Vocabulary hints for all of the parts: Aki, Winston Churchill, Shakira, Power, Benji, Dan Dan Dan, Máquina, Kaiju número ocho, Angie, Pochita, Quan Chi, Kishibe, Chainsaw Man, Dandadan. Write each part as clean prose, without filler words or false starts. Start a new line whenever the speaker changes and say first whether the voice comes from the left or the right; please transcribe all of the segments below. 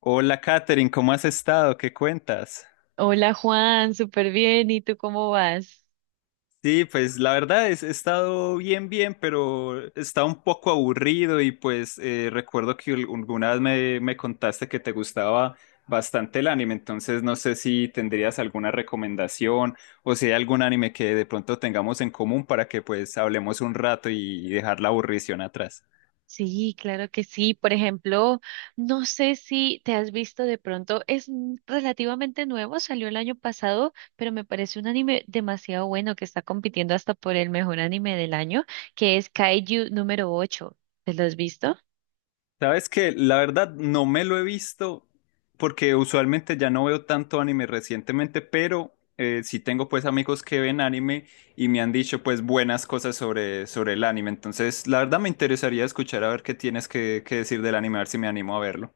left: Hola, Katherine, ¿cómo has estado? ¿Qué cuentas?
right: Hola Juan, súper bien. ¿Y tú cómo vas?
left: Sí, pues la verdad es, he estado bien, bien, pero está un poco aburrido y pues recuerdo que alguna vez me contaste que te gustaba bastante el anime, entonces no sé si tendrías alguna recomendación o si hay algún anime que de pronto tengamos en común para que pues hablemos un rato y dejar la aburrición atrás.
right: Sí, claro que sí. Por ejemplo, no sé si te has visto de pronto, es relativamente nuevo, salió el año pasado, pero me parece un anime demasiado bueno que está compitiendo hasta por el mejor anime del año, que es Kaiju número 8. ¿Te lo has visto?
left: Sabes que la verdad no me lo he visto porque usualmente ya no veo tanto anime recientemente, pero sí tengo pues amigos que ven anime y me han dicho pues buenas cosas sobre el anime. Entonces, la verdad me interesaría escuchar a ver qué tienes que decir del anime, a ver si me animo a verlo.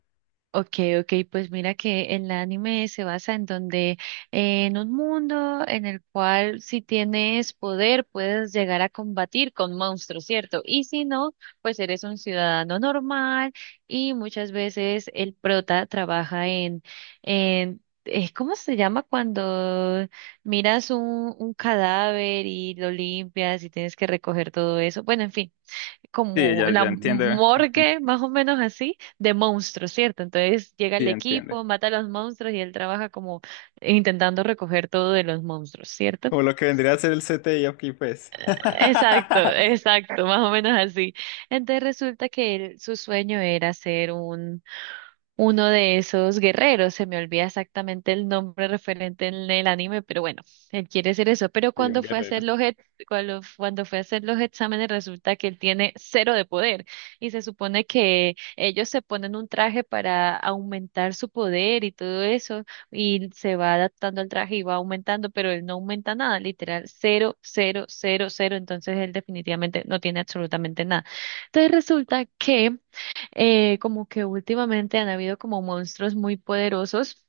right: Okay, okay, pues mira que el anime se basa en un mundo en el cual si tienes poder puedes llegar a combatir con monstruos, ¿cierto? Y si no, pues eres un ciudadano normal y muchas veces el prota trabaja en, ¿cómo se llama cuando miras un cadáver y lo limpias y tienes que recoger todo eso? Bueno, en fin,
left: Sí,
right: como
left: ya,
right: la
left: ya entiende,
right: morgue, más o menos así, de monstruos, ¿cierto? Entonces llega
left: sí
right: el
left: entiende.
right: equipo, mata a los monstruos y él trabaja como intentando recoger todo de los monstruos, ¿cierto?
left: Como lo que vendría a ser el CTI aquí pues.
right: Exacto, exacto, más o menos así. Entonces resulta que su sueño era ser un uno de esos guerreros, se me olvida exactamente el nombre referente en el anime, pero bueno, él quiere ser eso. Pero
left: Sí, un
right: cuando fue a
left: guerrero.
right: hacer cuando fue a hacer los exámenes, resulta que él tiene cero de poder. Y se supone que ellos se ponen un traje para aumentar su poder y todo eso, y se va adaptando al traje y va aumentando, pero él no aumenta nada, literal, cero, cero, cero, cero. Entonces él definitivamente no tiene absolutamente nada. Entonces resulta que como que últimamente han habido como monstruos muy poderosos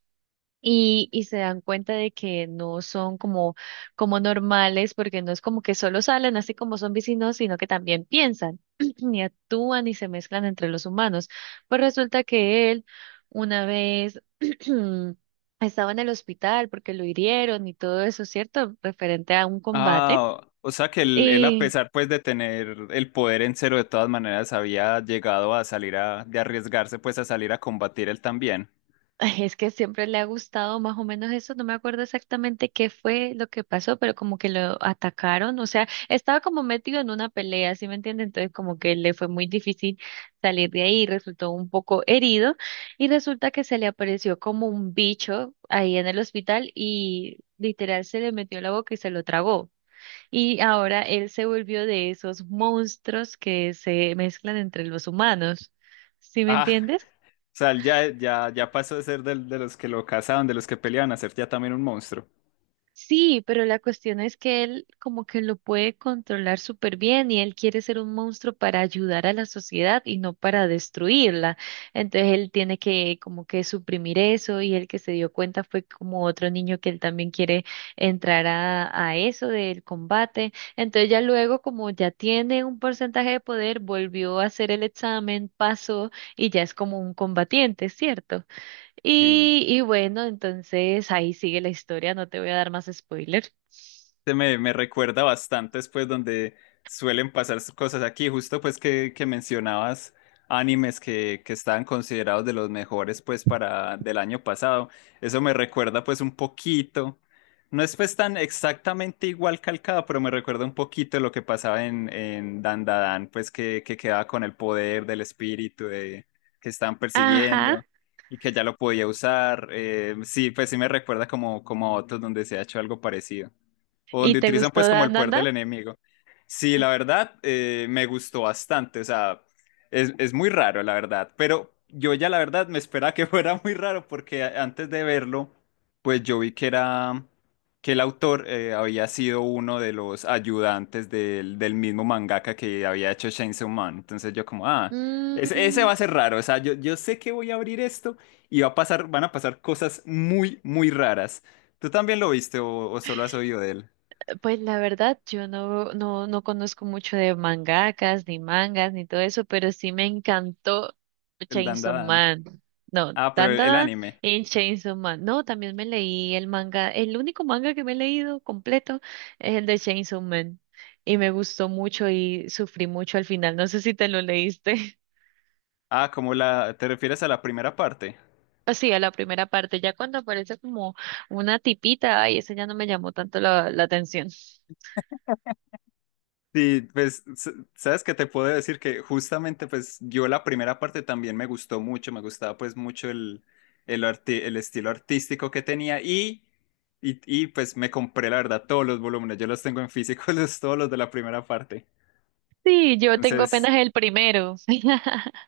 right: y se dan cuenta de que no son como normales, porque no es como que solo salen así como son vecinos, sino que también piensan y actúan y se mezclan entre los humanos. Pues resulta que él una vez estaba en el hospital porque lo hirieron y todo eso, ¿cierto? Referente a un combate.
left: Ah, o sea que él, a pesar pues de tener el poder en cero, de todas maneras había llegado a salir de arriesgarse pues a salir a combatir él también.
right: Ay, es que siempre le ha gustado más o menos eso, no me acuerdo exactamente qué fue lo que pasó, pero como que lo atacaron, o sea, estaba como metido en una pelea, ¿sí me entiende? Entonces como que le fue muy difícil salir de ahí, resultó un poco herido y resulta que se le apareció como un bicho ahí en el hospital y literal se le metió en la boca y se lo tragó. Y ahora él se volvió de esos monstruos que se mezclan entre los humanos, ¿sí me
left: Ah,
right: entiendes?
left: o sea, él ya pasó de ser los que lo cazaban, de los que peleaban, a ser ya también un monstruo.
right: Sí, pero la cuestión es que él como que lo puede controlar súper bien y él quiere ser un monstruo para ayudar a la sociedad y no para destruirla. Entonces él tiene que como que suprimir eso y el que se dio cuenta fue como otro niño que él también quiere entrar a eso del combate. Entonces ya luego como ya tiene un porcentaje de poder, volvió a hacer el examen, pasó y ya es como un combatiente, ¿cierto?
left: Sí.
right: Y bueno, entonces ahí sigue la historia, no te voy a dar más spoiler.
left: Me recuerda bastante después donde suelen pasar cosas aquí, justo pues que mencionabas animes que estaban considerados de los mejores pues para del año pasado. Eso me recuerda pues un poquito, no es pues tan exactamente igual calcado, pero me recuerda un poquito lo que pasaba en Dandadan, pues que quedaba con el poder del espíritu de, que estaban
right: Ajá.
left: persiguiendo y que ya lo podía usar. Sí, pues sí me recuerda como a otros donde se ha hecho algo parecido o
right: ¿Y
left: donde
right: te
left: utilizan
right: gustó
left: pues como el
right: Dan Dan
left: poder
right: Dan?
left: del enemigo. Sí, la verdad, me gustó bastante, o sea, es muy raro, la verdad, pero yo ya la verdad me esperaba que fuera muy raro porque antes de verlo, pues yo vi que era, que el autor había sido uno de los ayudantes del mismo mangaka que había hecho Chainsaw Man, entonces yo como, ah, ese
right: Mm,
left: va a ser raro, o sea, yo sé que voy a abrir esto y van a pasar cosas muy, muy raras. ¿Tú también lo viste o solo has oído de él?
right: Pues la verdad, yo no conozco mucho de mangakas, ni mangas, ni todo eso, pero sí me encantó
left: El
right: Chainsaw
left: Dandadan.
right: Man. No,
left: Ah, pero
right: tan tan
left: el
right: tan,
left: anime.
right: en Chainsaw Man. No, también me leí el manga, el único manga que me he leído completo es el de Chainsaw Man. Y me gustó mucho y sufrí mucho al final. No sé si te lo leíste.
left: Ah, ¿Te refieres a la primera parte?
right: Así, a la primera parte, ya cuando aparece como una tipita, ay, ese ya no me llamó tanto la atención.
left: Sí, pues, sabes que te puedo decir que justamente, pues, yo la primera parte también me gustó mucho, me gustaba, pues, mucho el estilo artístico que tenía pues, me compré, la verdad, todos los volúmenes, yo los tengo en físico, los, todos los de la primera parte.
right: Sí, yo tengo
left: Entonces,
right: apenas el primero.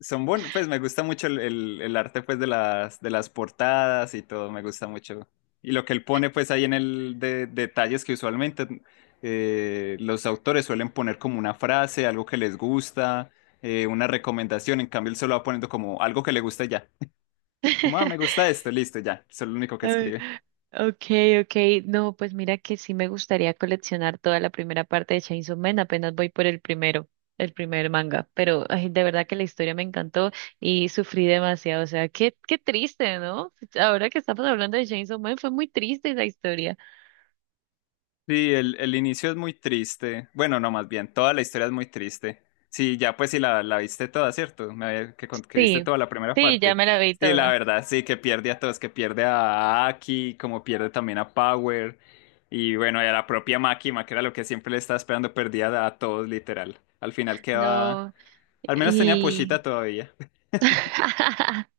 left: son buenos, pues me gusta mucho el arte pues de las portadas y todo, me gusta mucho. Y lo que él pone pues ahí detalles que usualmente los autores suelen poner como una frase, algo que les gusta, una recomendación, en cambio él solo va poniendo como algo que le gusta y ya. Como, ah, me gusta esto, listo, ya, eso es lo único que
right: Ay,
left: escribe.
right: okay, okay. No, pues mira que sí me gustaría coleccionar toda la primera parte de Chainsaw Man. Apenas voy por el primero, el primer manga. Pero ay, de verdad que la historia me encantó y sufrí demasiado. O sea, qué triste, ¿no? Ahora que estamos hablando de Chainsaw Man, fue muy triste esa historia.
left: Sí, el inicio es muy triste. Bueno, no, más bien, toda la historia es muy triste. Sí, ya pues sí la viste toda, ¿cierto? Me había- que, con- Que viste
right: Sí,
left: toda la primera
right: sí, ya
left: parte.
right: me la vi
left: Sí, la
right: toda.
left: verdad, sí, que pierde a todos, que pierde a Aki, como pierde también a Power. Y bueno, y a la propia Máquina, que era lo que siempre le estaba esperando, perdía a todos, literal. Al final queda...
right: No.
left: Al menos tenía Pochita todavía.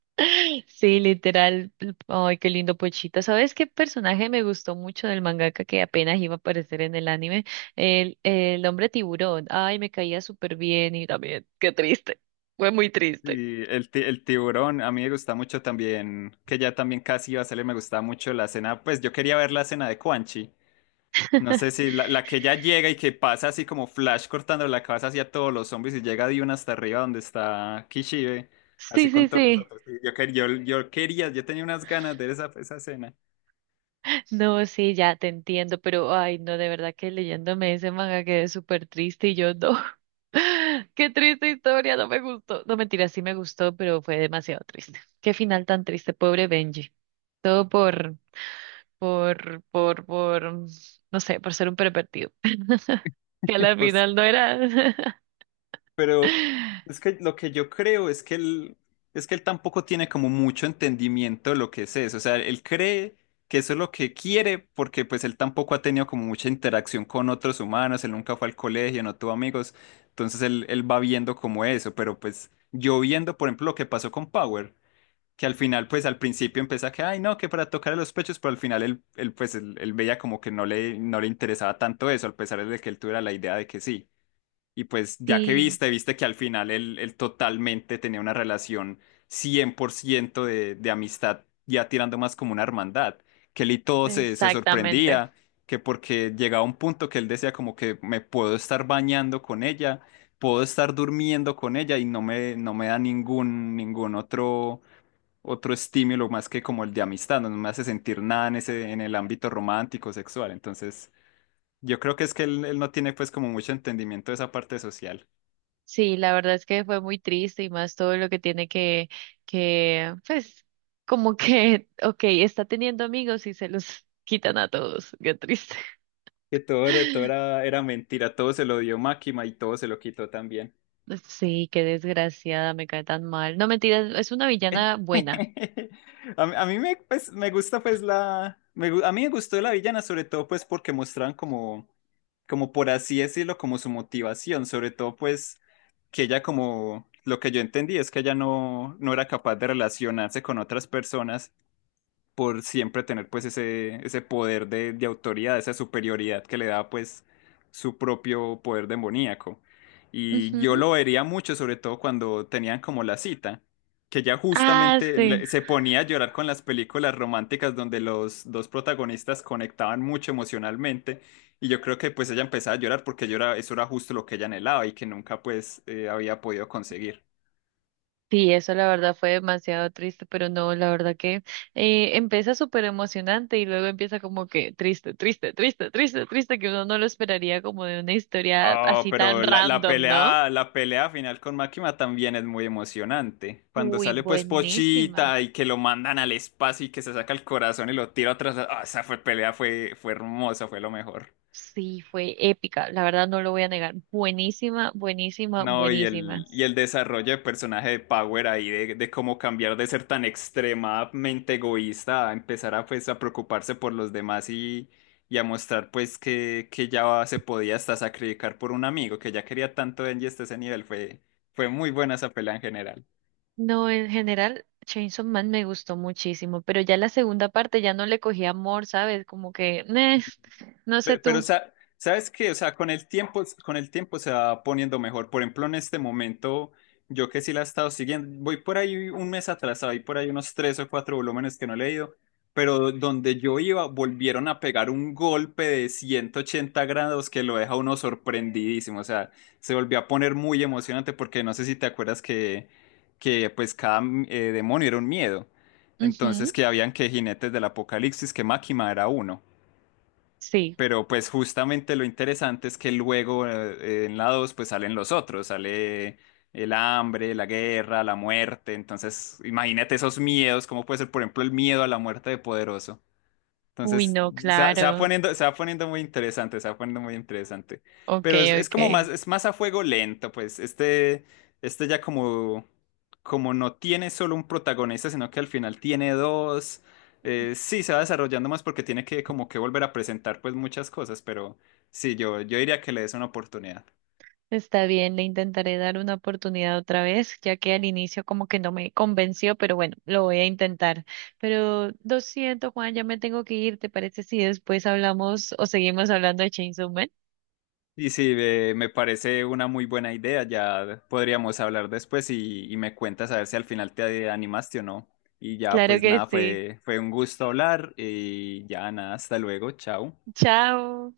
right: Sí, literal. Ay, qué lindo Pochita. ¿Sabes qué personaje me gustó mucho del mangaka que apenas iba a aparecer en el anime? El hombre tiburón. Ay, me caía súper bien y también, qué triste. Fue muy triste.
left: Y el tiburón, a mí me gusta mucho también, que ya también casi iba a salir, me gustaba mucho la escena, pues yo quería ver la escena de Quan Chi. No sé si la que ya llega y que pasa así como Flash cortando la cabeza hacia todos los zombies y llega de una hasta arriba donde está Kishibe, así
right: Sí,
left: con
right: sí,
left: todos los
right: sí.
left: otros. Y Yo, quer- yo quería, yo tenía unas ganas de ver esa escena.
right: No, sí, ya te entiendo, pero ay, no, de verdad que leyéndome ese manga quedé súper triste y yo no. Qué triste historia, no me gustó. No, mentira, sí me gustó, pero fue demasiado triste. Qué final tan triste, pobre Benji. Todo por, no sé, por ser un pervertido. Que a la final no era.
left: Pero es que lo que yo creo es que es que él tampoco tiene como mucho entendimiento de lo que es eso. O sea, él cree que eso es lo que quiere porque pues él tampoco ha tenido como mucha interacción con otros humanos, él nunca fue al colegio, no tuvo amigos. Entonces él va viendo como eso, pero pues yo viendo, por ejemplo, lo que pasó con Power, que al final pues al principio empieza que, ay no, que para tocarle los pechos, pero al final él veía como que no le interesaba tanto eso, a pesar de que él tuviera la idea de que sí. Y pues ya que
right: Sí,
left: viste que al final él totalmente tenía una relación 100% de amistad, ya tirando más como una hermandad, que él y todo se
right: exactamente.
left: sorprendía, que porque llegaba un punto que él decía como que me puedo estar bañando con ella, puedo estar durmiendo con ella y no me da ningún otro estímulo más que como el de amistad, no me hace sentir nada en en el ámbito romántico, sexual. Entonces, yo creo que es que él no tiene pues como mucho entendimiento de esa parte social.
right: Sí, la verdad es que fue muy triste y más todo lo que tiene que, pues, como que, ok, está teniendo amigos y se los quitan a todos. Qué triste.
left: Que todo era, todo era, era mentira, todo se lo dio Máquina y todo se lo quitó también.
right: Sí, qué desgraciada, me cae tan mal. No, mentiras, es una villana buena.
left: A mí me, pues, me gusta pues la... me gu- A mí me gustó la villana sobre todo pues porque mostraban como por así decirlo, como su motivación. Sobre todo pues que ella como... Lo que yo entendí es que ella no era capaz de relacionarse con otras personas por siempre tener pues ese poder de autoridad, esa superioridad que le da pues su propio poder demoníaco. Y yo
right: Ujú.
left: lo vería mucho, sobre todo cuando tenían como la cita, que ya
right: Ah,
left: justamente
right: sí.
left: se ponía a llorar con las películas románticas donde los dos protagonistas conectaban mucho emocionalmente y yo creo que pues ella empezaba a llorar porque eso era justo lo que ella anhelaba y que nunca pues había podido conseguir.
right: Sí, eso la verdad fue demasiado triste, pero no, la verdad que empieza súper emocionante y luego empieza como que triste, triste, triste, triste, triste, que uno no lo esperaría como de una historia
left: Oh,
right: así
left: pero
right: tan random, ¿no?
left: la pelea final con Máquina también es muy emocionante. Cuando
right: Uy,
left: sale pues
right: buenísima.
left: Pochita y que lo mandan al espacio y que se saca el corazón y lo tira atrás. Ah, esa fue pelea, fue hermosa, fue lo mejor.
right: Sí, fue épica, la verdad no lo voy a negar. Buenísima, buenísima,
left: No, y
right: buenísima.
left: y el desarrollo de personaje de Power ahí, de cómo cambiar de ser tan extremadamente egoísta a empezar a, pues, a preocuparse por los demás y a mostrar pues que ya se podía hasta sacrificar por un amigo, que ya quería tanto a Angie hasta ese nivel, fue muy buena esa pelea en general.
right: No, en general, Chainsaw Man me gustó muchísimo, pero ya la segunda parte ya no le cogí amor, ¿sabes? Como que, "Neh, no sé tú".
left: Pero, ¿sabes qué? O sea, con el tiempo se va poniendo mejor. Por ejemplo, en este momento, yo que sí la he estado siguiendo, voy por ahí un mes atrasado, hay por ahí unos tres o cuatro volúmenes que no he leído, pero donde yo iba, volvieron a pegar un golpe de 180 grados que lo deja a uno sorprendidísimo. O sea, se volvió a poner muy emocionante porque no sé si te acuerdas que pues cada demonio era un miedo. Entonces,
right: Ujú,
left: que habían que jinetes del apocalipsis, que Máquina era uno.
right: sí.
left: Pero pues justamente lo interesante es que luego en la 2 pues salen los otros, sale el hambre, la guerra, la muerte, entonces imagínate esos miedos, cómo puede ser por ejemplo el miedo a la muerte de Poderoso.
right: Uy,
left: Entonces,
right: no, claro.
left: se va poniendo muy interesante, se va poniendo muy interesante.
right: Ok,
left: Pero
right: ok.
left: es más a fuego lento, pues. Este ya como no tiene solo un protagonista, sino que al final tiene dos. Sí, se va desarrollando más porque tiene que como que volver a presentar pues muchas cosas, pero sí, yo diría que le des una oportunidad.
right: Está bien, le intentaré dar una oportunidad otra vez, ya que al inicio como que no me convenció, pero bueno, lo voy a intentar. Pero lo siento, Juan, ya me tengo que ir. ¿Te parece si después hablamos o seguimos hablando de Chainsaw Man?
left: Y sí, me parece una muy buena idea. Ya podríamos hablar después y me cuentas a ver si al final te animaste o no. Y ya,
right: Claro
left: pues
right: que
left: nada,
right: sí.
left: fue un gusto hablar y ya nada, hasta luego, chao.
right: Chao.